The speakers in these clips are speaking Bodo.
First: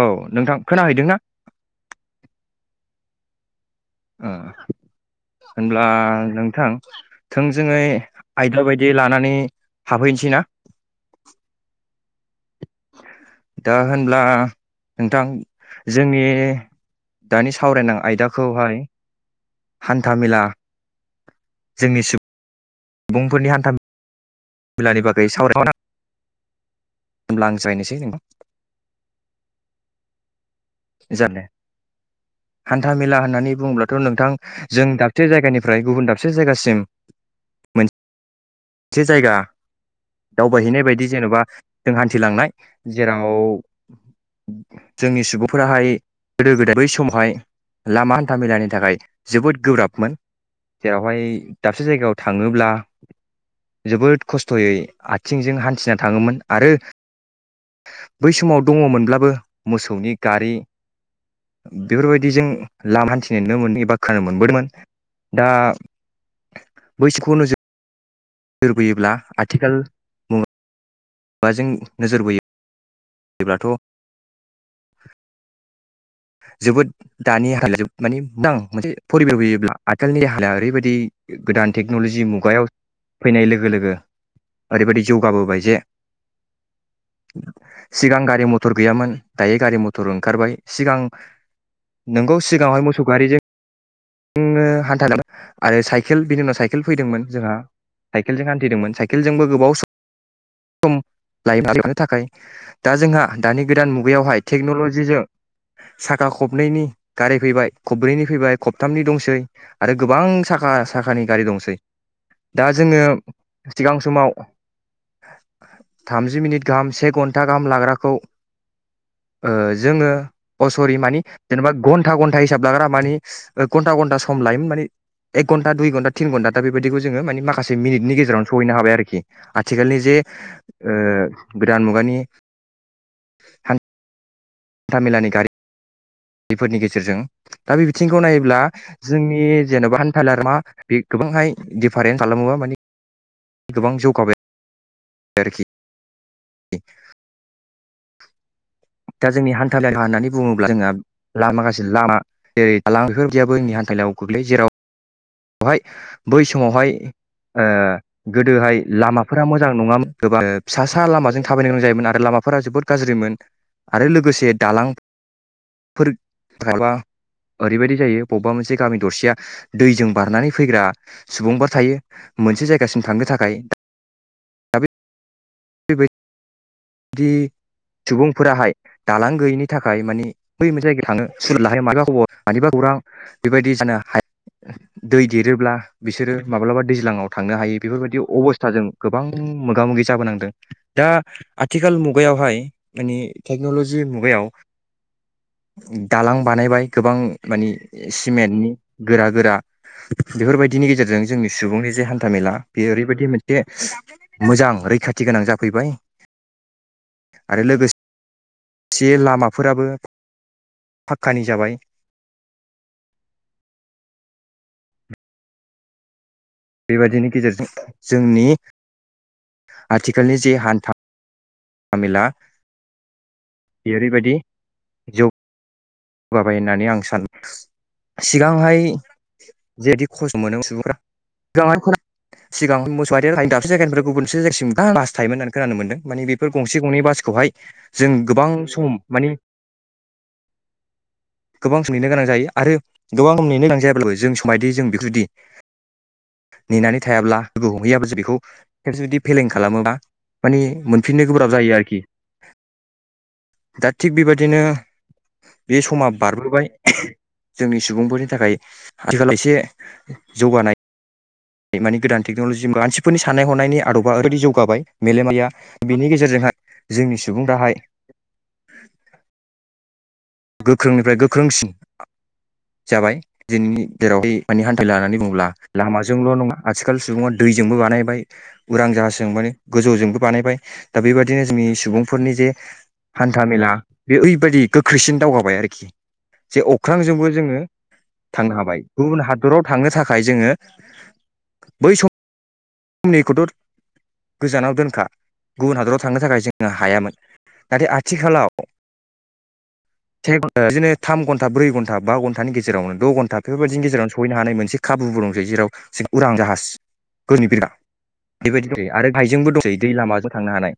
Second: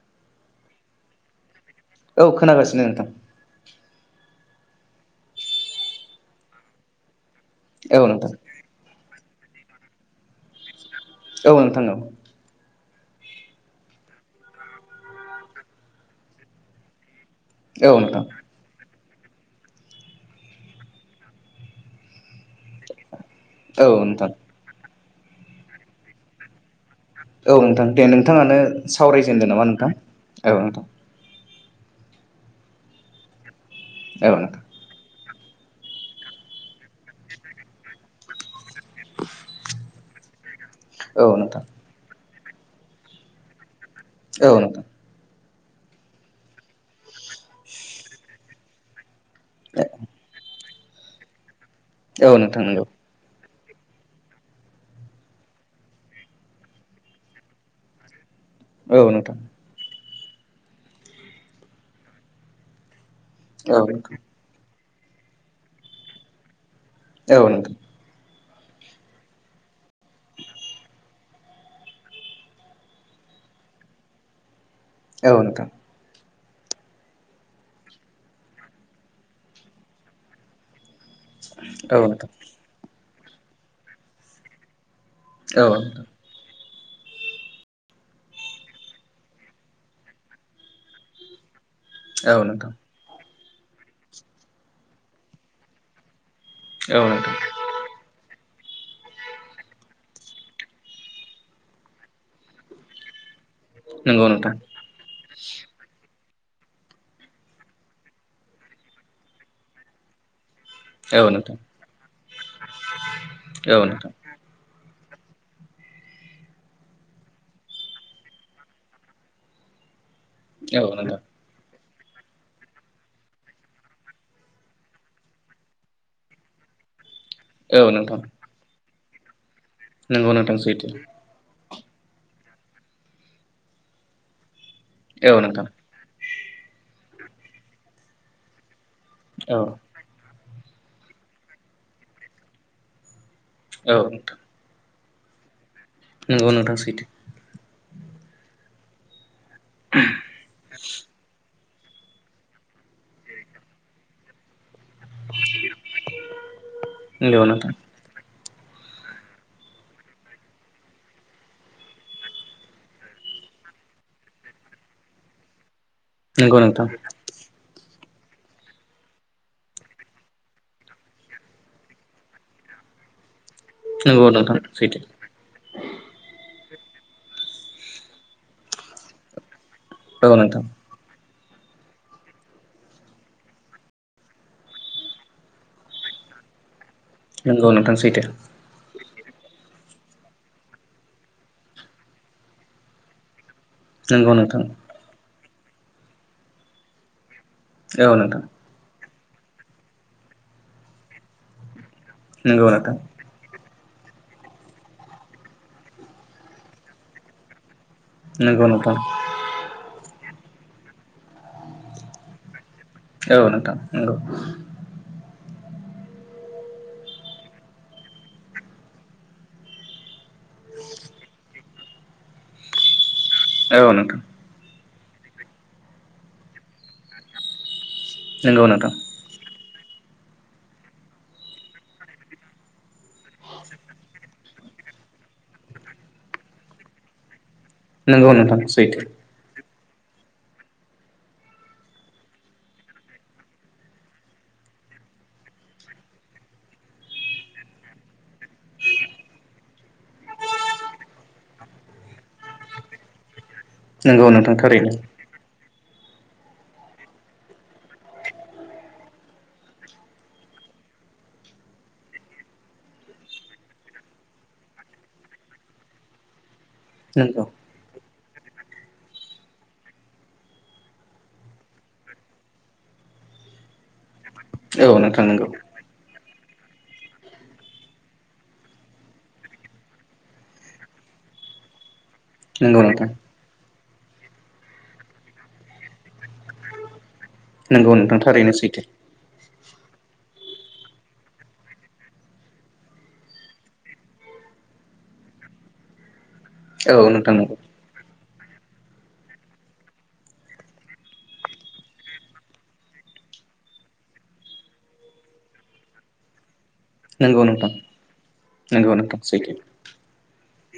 औ नोंथां खोनाहैदों ना औ खोनागासिनो नोंथां ओ होनब्ला नोंथां थोंजोङै औ नोंथां आयदा बायदि लानानै हाबहैनोसै ना औ नोंथां औ दा होनब्ला नोंथां जोंनि दानि औ सावरायनां नोंथां आयदाखौहाय हान्था मेला जोंनि सुबुं औ नोंथां मिलानि बागै सावराय औ नोंथां दे नोंथाङानो सावरायजेनदो नामा नोंथां औ नोंथां जानोे हान्थामेला होननानै बुङोब्लाथ' नोंथां जों मोनसे जायगानिफ्राय गुबुन दाबसे जायगासिम मोन मोनसे जायगा दावबायहैनाय बायदि औ जेनेबा नोंथां जों हान्थिलांनाय जेराव औ नोंथां जोंनि सुबुं फोराहाय गोदो गोदाय बै समावहाय लामा हान्था मेलानि थाखाय जोबोद गोब्राबमोन जेरावहाय दाबसे जायगायाव औ नोंथां थाङोब्ला नंगौ जोबोद खस्थ'यै आथिंजों हान्थिना थाङोमोन आरो बै समाव औ दङमोनब्लाबो नोंथां मोसौनि गारि बेफोरबायदिजों लामा हान्थिनाय नुनो मोनदों औ एबा नोंथां खोनानो मोनबोदोंमोन दा बैसोरखौ औ नोंथां औ नोजो नोंथां र बोयोब्ला आथिखाल मुङा बा जों नोजोर बोयोब्लाथ' औ नोंथां जोबोद दानि हाया मानि मदां मोनसे फरिबे होयोब्ला आथिखालनि [unintelligible] ओरैबायदि गोदान औ नोंथां औ टेक्न'लजि नोंथां मुगायाव फैनाय लोगो लोगो ओरैबायदि औ जौगाबोबाय जे नोंथां सिगां गारि मथर गैयामोन दायो गारि मथर ओंखारबाय सिगां नोंगौ नंगौ सिगाङावहाय मोसौ गारिजों जोंङो हान्थ आरो साइकेल बिनि उनाव साइकेल फैदोंमोन जोंहा साइकेलजों हान थिदोंमोन साइकेलजों बो गोबाव सम सम लायोमोन थाखाय दा जोंहा दानि गोदान मुगायावहाय नोंथां टेक्न'लजिजों सा खा खबनैनि गाराय फैबाय खब्रैनि फैबाय खबथामनि दंसै आरो गोबां साखा साखा साखानि औ गारि नोंथां दंसै दा जोङो औ सिगां नोंथां समाव थामजि मिनिट गाहाम से घन्टा गाहाम लाग्राखौ ओ जोङो अ औ असरि मानि नोंथां जेनेबा घन्टा घन्टा हिसाब लाग्रा मानि घन्टा घन्टा सम लायोन मान एक घन्टा दुइ घन्टा थिन घन्टा दा बेबादिखौ जोङो माखासे औ मिनिटनि नोंथां गेजेरावनो सहैनो हाबाय आरोखि आथिखालनि जे नंगौ नोंथां सैथो ओ गोदान मुगानि औ नोंथां बेफोरनि गेजेरजों दा बे बिथिंखौ नायोब्ला जोंनि औ जेन'बा हान्था बे गोबांहाय दिडिफारेन्स खालामो माने गोबां औ नोंथां जौगाबाय आरोखि नंगौ नोंथां सैथो दा जोंनि हान्था मेला होननानै बुङोब्ला जोंहा लामा गासि लामा जेरै दालां बेफोरबायदियाबो जोंनि हान्था मेलायाव गोग्लैयो जेराव बेवहाय बै समावहाय नंगौ ओ नोंथां गोदोहाय लामाफोरा मोजां नङामोन गोबां फिसा सा लामाजों थाबायनो गोनां जायोमोन आरो लामाफोरा जोबोद गाज्रिमोन। आरो लोगोसे दालां नंगौ नोथां। ओरैबायदि जायो बबेबा मोनसे गामि दरसेया दैजों बारनानै फैग्रा सुबुंफोर थायो मोनसे जायगासिम थांनो थाखाय। दा नोंगौ नोंथां सैथो। बेबायदि बि सुबुंफोराहाय दालां गैयिनि थाखाय मानि औ नोंथां बै मोनसे जायगायाव थाङो। सुलाद लाहायो मानिबा खबर मानिबा खौरां बेबायदि [unintelligible] दै देरोब्ला बिसोरो माब्लाबा दैज्लाङाव थांनो नंगौ हायो नोंथां बेफोरबायदि सैथो अबस्थाजों गोबां मोगा -मोगि जाबोनांदों दा आथिखाल मुगायावहाय मानि टेक्न'लजि नंगौ मुगायाव नोंथां दालां बानायबाय गोबां मानि औ नोंथां सिमेन्टनि गोरा- गोरा बेफोरबायदिनि गेजेरजों जोंनि सुबुंनि जे हान्थाामेला नंगौ बे नोंथां ओरैबायदि मोनसे मोजां रैखाथि गोनां जाफैबाय आरो लोगोसे नंगौ नोंथां एसे लामाफोराबो फाक्कानि जाबाय। औ नोंथां नंगौ। बेबादिनि गेजेरजों जोंनि आथिखालनि जि हान्था -हानथामेला औ नोंथां ओरैबायदि [unintelligible] [unintelligible] होननानै आं सानो नंगौ सिगांहाय नोंथां जेदि खस्थ' मोनो सुबुंफ्रा गोबाङानो [unintelligible] सिगां [unintelligible] दाबसे जायगानिफ्राय गुबुनसे जायगासिम बास थायोमोन होननानै खोनानो मोनदों मानि बेफोर गंसे गंनै बासखौहाय जों नंगौ गोबां नोंथां सम सैथो माने [unintelligible] गोबां सम नेनो गोनां जायो आरो गोबां नेनो गोनां जायाब्लाबो जों समायदि जों बेफोरदि नेनानै थायाब्ला लोगो हमहैयाबो जों बेखौ खेबसे जुदि फेलें खालामोबा माने मोनफिननो गोब्राब जायो आरोखि दा थिग नंगौ नोंथां बेबादिनो थारैनो बे समा बारबोबाय। जोंनि सुबुंफोरनि थाखाय आथिखाल एसे जौगानाय मानि गोदान टेक्न'लजि मानसिफोरनि साननाय- हनायनि आदबा ओरैबायाददि जौगाबाय मेलेमाया बेनि गेजेरजोंहाय जोंनि नंगौ सुबुं दाहाय गोख्रोंनिफ्राय गोख्रोंसिन जाबाय दिनैनि जेरावहाय माने औ [unintelligible] नोंथां बुङोब्ला नंगौ लामाजोंल' नङा आथिखाल सुबुङा दैजोंबो बानायबाय उरां जाहाजों माने गोजौजोंबो बानायबाय दा बेबायदिनो जों सुबुंफोरनि जे नंगौ नोंथां हान्था -मेला बे ओरैबायदि गोख्रैसिन दावगाबाय आरोखि जे अख्रांजोंबो जोङो नंगौ नोंथां थांनो थारैनो हाबाय सैथो गुबुन [unintelligible] [unintelligible] थांनो थाखाय जोङो बै सम जोंनिखौथ' गोजानाव दोनखा गुबुन हादराव थांनो थाखाय जों औ हायामोन नोंथां नंगौ नाथाय आथिखालाव से गनटा बिदिनो थाम घन्टा ब्रै घन्टा बा घन्टानि गेजेरावनो द' घन्टा बेफोरबायदिनि गेजेराव सौहैनो हानाय मोनसे खाबु [unintelligible] दंसै जेराव उरां जाहाज। नंगौ गोजौनि बिरग्रा नोंथां बेबायदि दंसै नंगौ आरो नोंथां गाहायजोंबो सैथो दंसै दै लामाजों थांनो हानाय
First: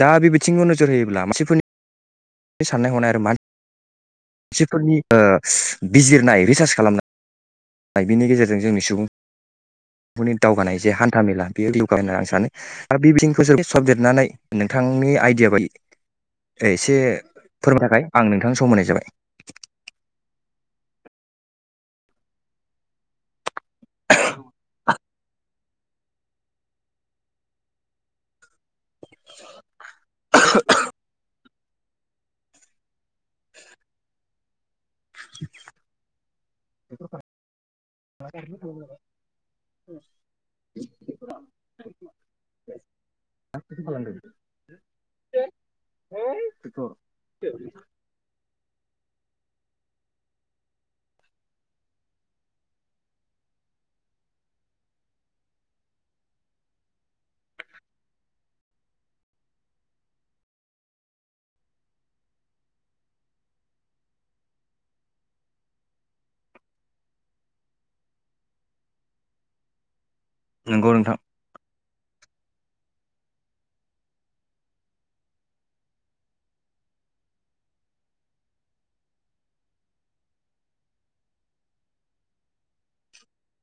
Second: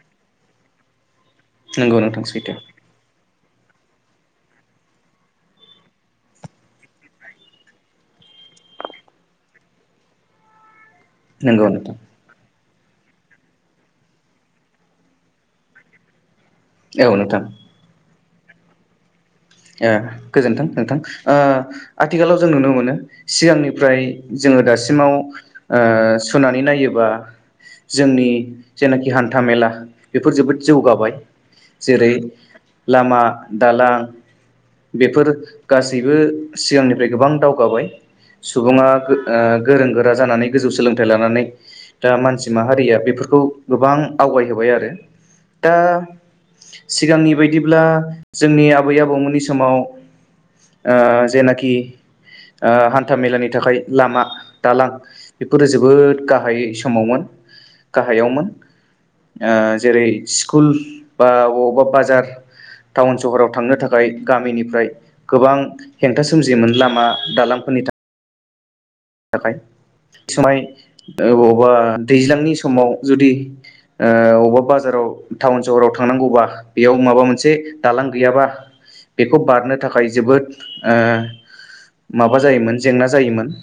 दा बे बिथिंखौ नोजोर होयोब्ला मानसिफोरनि नंगौ नोंथां सैथो। साननाय हनाय मानसिफोरनि बिजिरनाय रिसार्च खालामनाय। बिनि गेजेरजों जोंनि सुबुं बेफोरनि दावगानाय जे हान्था मेला नंगौ बेयो नोंथां जौगानाय होननानै आं सानो। दा बे बिथिंखौसो सबदेरनानै नोंथांनि आइडिया बायदि एसे औ नोंथां फोरमायनो थाखाय आं नोंथांनो सम होनाय जाबाय गोजोन्थों नोंथां आथिखालाव जों नुनो मोनो सिगांनि ओमफ्राय जोङो दासिमाव सुनानै नायोबा जोंनि जेनाखि हान्था मेला बेफोर जोबोद जौगाबाय जेरै लामा दालां बेफोर गासैबो सिगांनिफ्राय गोबां दावगाबाय सुबुङा गोरों गोरा जानानै गोजौ सोलोंथाइ लानानै दा मानसि माहारिया बे बेफोरखौ गोबां आवगायहोबाय आरो दा सिगांनि बायदिब्ला जोंनि आबै आबौमोननि समाव जेनाखि हान्था मेलानि थाखाय लामा दालां बेफोरो जोबोद गाहाय समावमोन गाहायावमोन जेरै स्कुल बा बबावबा बाजार टाउन सहराव थांनो थाखाय गामिनिफ्राय गोबां हेंथा सोमजियोमोन लामा दालांफोरनि थाखाय बेसमाय नंगौ नोंथां बबावबा दैज्लांनि समाव जुदि अबेबा बाजाराव टाउन सहराव थांनांगौबा बेयाव माबा मोनसे दालां गैयाबा बेखौ बारनो थाखाय जोबोद माबा जायोमोन जेंना जायोमोन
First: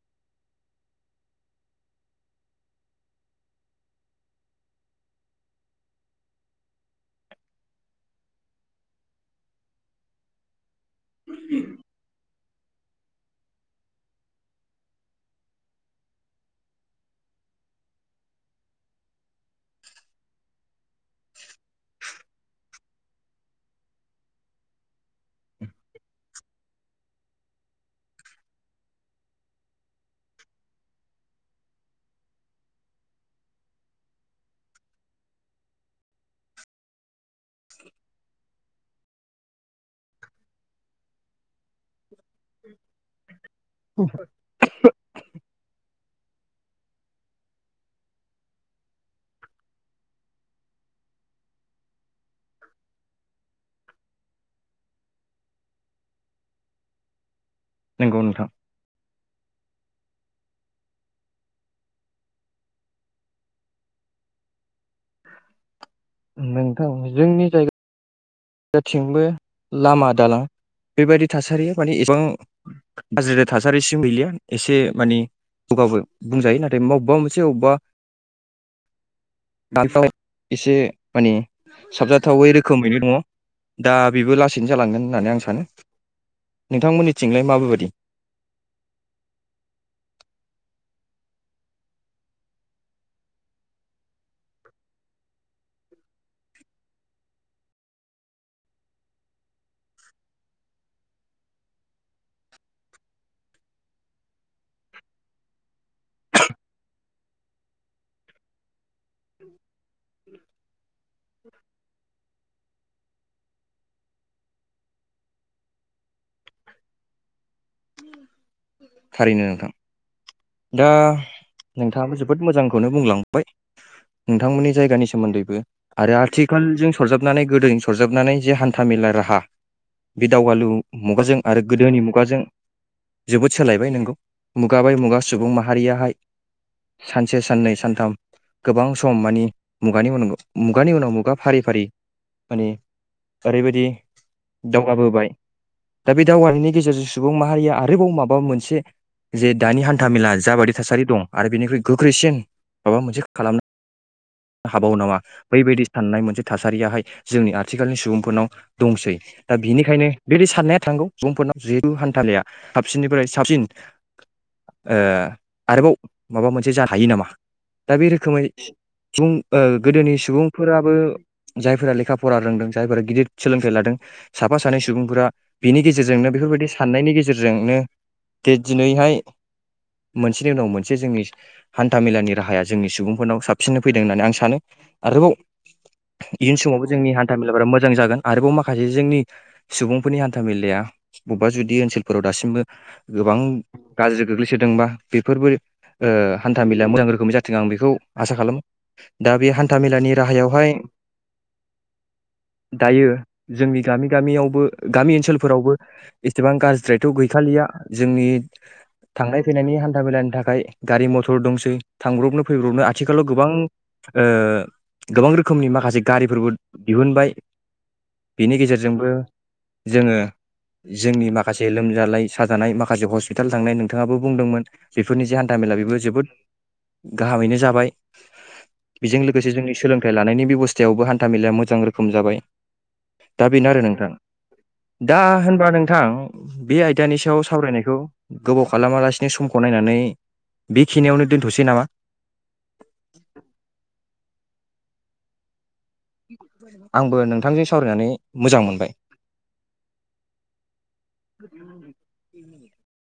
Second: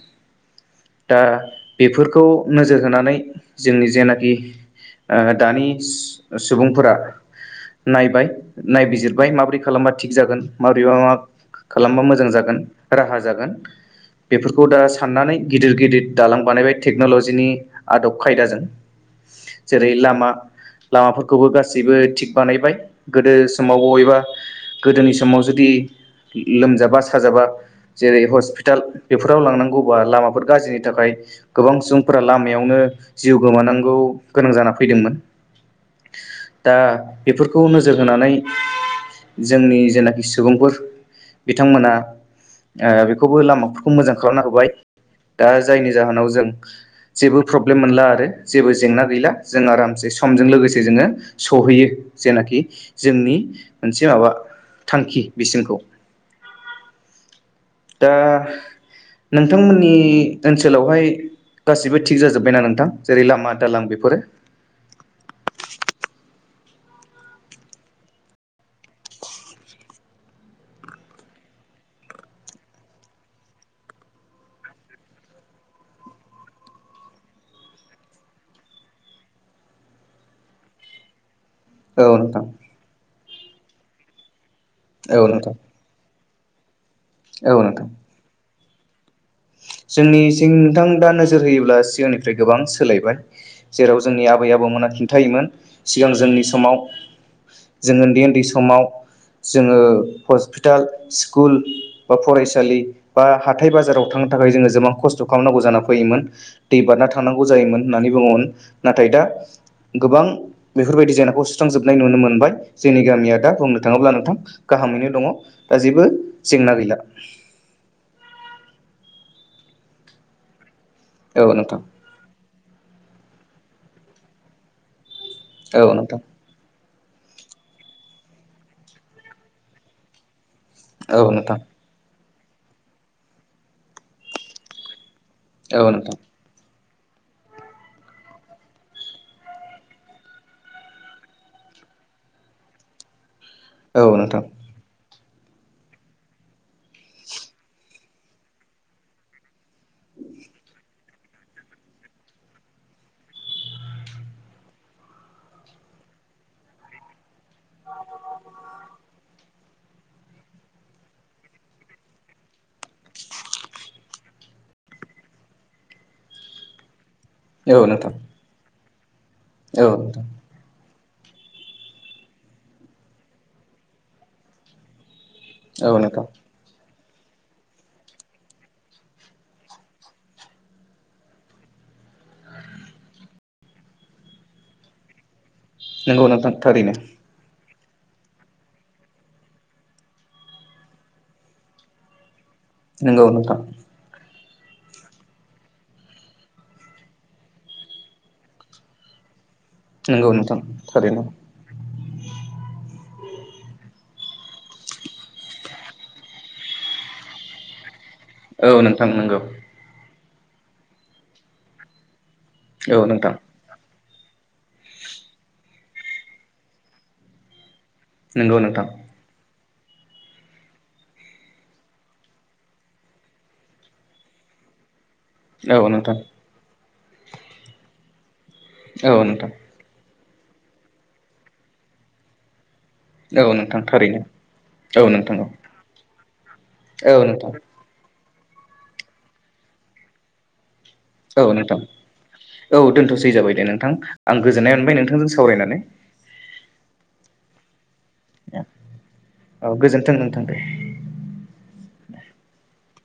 दा बेफोरखौ नोजोर होनानै जोंनि जेनाखि दानि सुबुंफोरा नायबाय नायबिजिरबाय माबोरै खालामबा थिग जागोन माबोरैबा मा खालामबा मोजां जागोन राहा जागोन बेफोरखौ दा साननानै गिदिर गिदिर दालां बानायबाय टेक्न'लजिनि आदब खायदाजों जेरै लामा लामाफोरखौबो गासैबो थिग बानायबाय गोदो समाव बबेबा गोदोनि समाव जुदि लोमजाबा साजाबा जेरै हस्पिटाल बेफोराव लांनांगौ बा लामाफोर गाज्रिनि थाखाय गोबां सुबुंफोरा लामायावनो जिउ गोमानांगौ गोनां जानानै फैदोंमोन दा बेफोरखौ नोजोर होनानै जोंनि जेनाखि सुबुंफोर बिथांमोना बेखौबो लामाफोरखौ मोजां खालामना होबाय दा जायनि जाहोनाव जों जेबो प्रब्लेम मोनला आरो जेबो जेंना गैला जों आरामसे समजों लोगोसे जोङो सहैयो जेनाखि जोंनि मोनसे माबा थांखि बिसिमखौ [inaudible] दा नंगौ नोंथां नोंथांमोननि ओनसोलावहाय गासिबो थिग जाजोब्बायना नोंथां जेरै लामा दालां बेफोरो? नोंथां जोंनि जायगा [unintelligible] [unintelligible] [unintelligible] [unintelligible] औ नोंथां साबजाथावै रोखोमैनो दङ दा बेबो लासैनो जालांगोन औ होननानै आं नोंथां सानो नोंथांमोननिथिंलाय औ माबे बायदि जोंनि नोंथां दा नोजोर होयोब्ला सिगांनिफ्राय गोबां सोलायबाय जेराव जोंनि आबै आबौमोना खिन्थायोमोन सिगां जोंनि समाव जों उन्दै उन्दै समाव [unintelligible] थाखाय जोङो गोबां खस्थ' खालामनांगौ जाना फैयोमोन दै बारना थांनांगौ जायोमोन होननानै बुङोमोन नाथाय दा गोबां बेफोरबायदि जेंनाखौ सुस्रांजोबनाय नुनो मोनबाय। जोंनि गामिया दा बुंनो थाङोब्ला नोंथां गाहामैनो दङ दा जेबो जेंना गैला। थारैनो नोंथां दा औ नोंथां नोंथाङाबो जोबोद मोजां खौनो बुंलांबाय नोंथांमोननि जायगानि सोमोन्दैबो औ आरो नोंथां आथिखालजों सरजाबनानै गोदोनि सरजाबनानै जे हान्था मेला राहा बे दाव गालु औ मुगाजों नोंथां आरो गोदोनि मुगाजों जोबोद सोलायबाय नोंगौ मुगा बाय मुगा सुबुं औ माहारियाहाय नोंथां सानसे साननै सानथाम गोबां सम माने मुगानि उनाव मुगानि उनाव मुगा फारि फारि माने ओरैबायदि औ नोंथां दावगाबोबाय दा बे दावगानायनि गेजेर सुबुं माहारिया आरोबाव माबा मोनसे जे दानि हान्था-मेला जाबायदि थासारि दं आरो बेनिख्रुइ गोख्रैसिन माबा मोनसे खालामनो हाबावो नामा बैबायदि साननाय मोनसे थासारियाहाय जोंनि आथिखालनि सुबुंफोरनाव दंसै। दा बिनिखायनो बेदि साननाया थांगौ सुबुंफोरनाव। [unintelligible] साबसिननिफ्राय साबसिन ओ आरोबाव माबा मोनसे जा हायो नामा? औ दा बे नोंथां रोखोमै सुबुं ओ औ गोदोनि नोंथां सुबुंफोराबो जायफोरा लेखा फरा रोंदों जायफोरा गिदिर सोलोंथाइ लादों साफा सानै सुबुंफोरा बिनि औ नोंथां गेजेरजोंनो बेफोरबायदि साननायनि गेजेरजोंनो दे दिनैहाय मोनसेनि उनाव मोनसे जोंनि हान थामेलानि राहाया जोंनि सुबुंफोरनाव साबसिननो फैदों होननानै आं सानो आरोबाव नंगौ नोंथां इयुन समावबो थारैनो जोंनि हान्था मेलाफोरा मो जां जागोन आरोबाव माखासे जोंनि सुबुंफोरनि हान्था मेलाया बबेबा जुदि ओनसोलफोराव दासिमबो नंगौ गोबां नोंथां गाज्रि गोग्लैसोदोंबा बेफोरबो ओ हान्था मेलाया मोजां रोखोमनि जाथों आं बेखौ आसा खालामो दा बे हान था-मेलानि नंगौ नोंथां राहायावहाय थारैनो दायो जोंनि गामि गामियावबो गामि ओनसोलफोरावबो एसेबां गाज्रिद्रायथ' गैखालिया जोंनि औ नोंथां नंगौ थांनाय फैनायनि हान्था मेलानि थाखाय गारि मथर दंसै थांब्रबनो फैब्रबनो औ आथिखालाव नोंथां गोबां ओ गोबां रोखोमनि माखासे गारिफोरबो दिहुनबाय। बेनि नंगौ नोंथां गेजेरजोंबो जोङो जोंनि माखासे लोमजानाय साजानाय माखासे हस्पिटाल थांनाय नोंथाङाबो बुंदोंमोन बेफोरनि जे हान्था मेला औ बेबो नोंथां जोबोद गाहामैनो जाबाय। औ बेजों नोंथां लोगोसे जोंनि सोलोंथाइ लानायनि बेब'स्थायावबो हान्था मेलाया मोजां रोखोम जाबाय। दा औ बेनो आरो नोंथां थारैनो औ दा नोंथां औ होन बा नोंथां बे आयदानि औ सायाव नोंथां सावरायनायखौ गोबाव खालामालासिनो समखौ नायनानै बेखिनियावनो औ दोनथ'सै नोंथां नामा औ दोनथ'सै जाबाय दे नोंथां आं गोजोननाय मोनबाय नोंथांजों सावरायनानै। आंबो नोंथांजों सावरायनानै मोजां मोनबाय औ गोजोनथों नोंथों दे।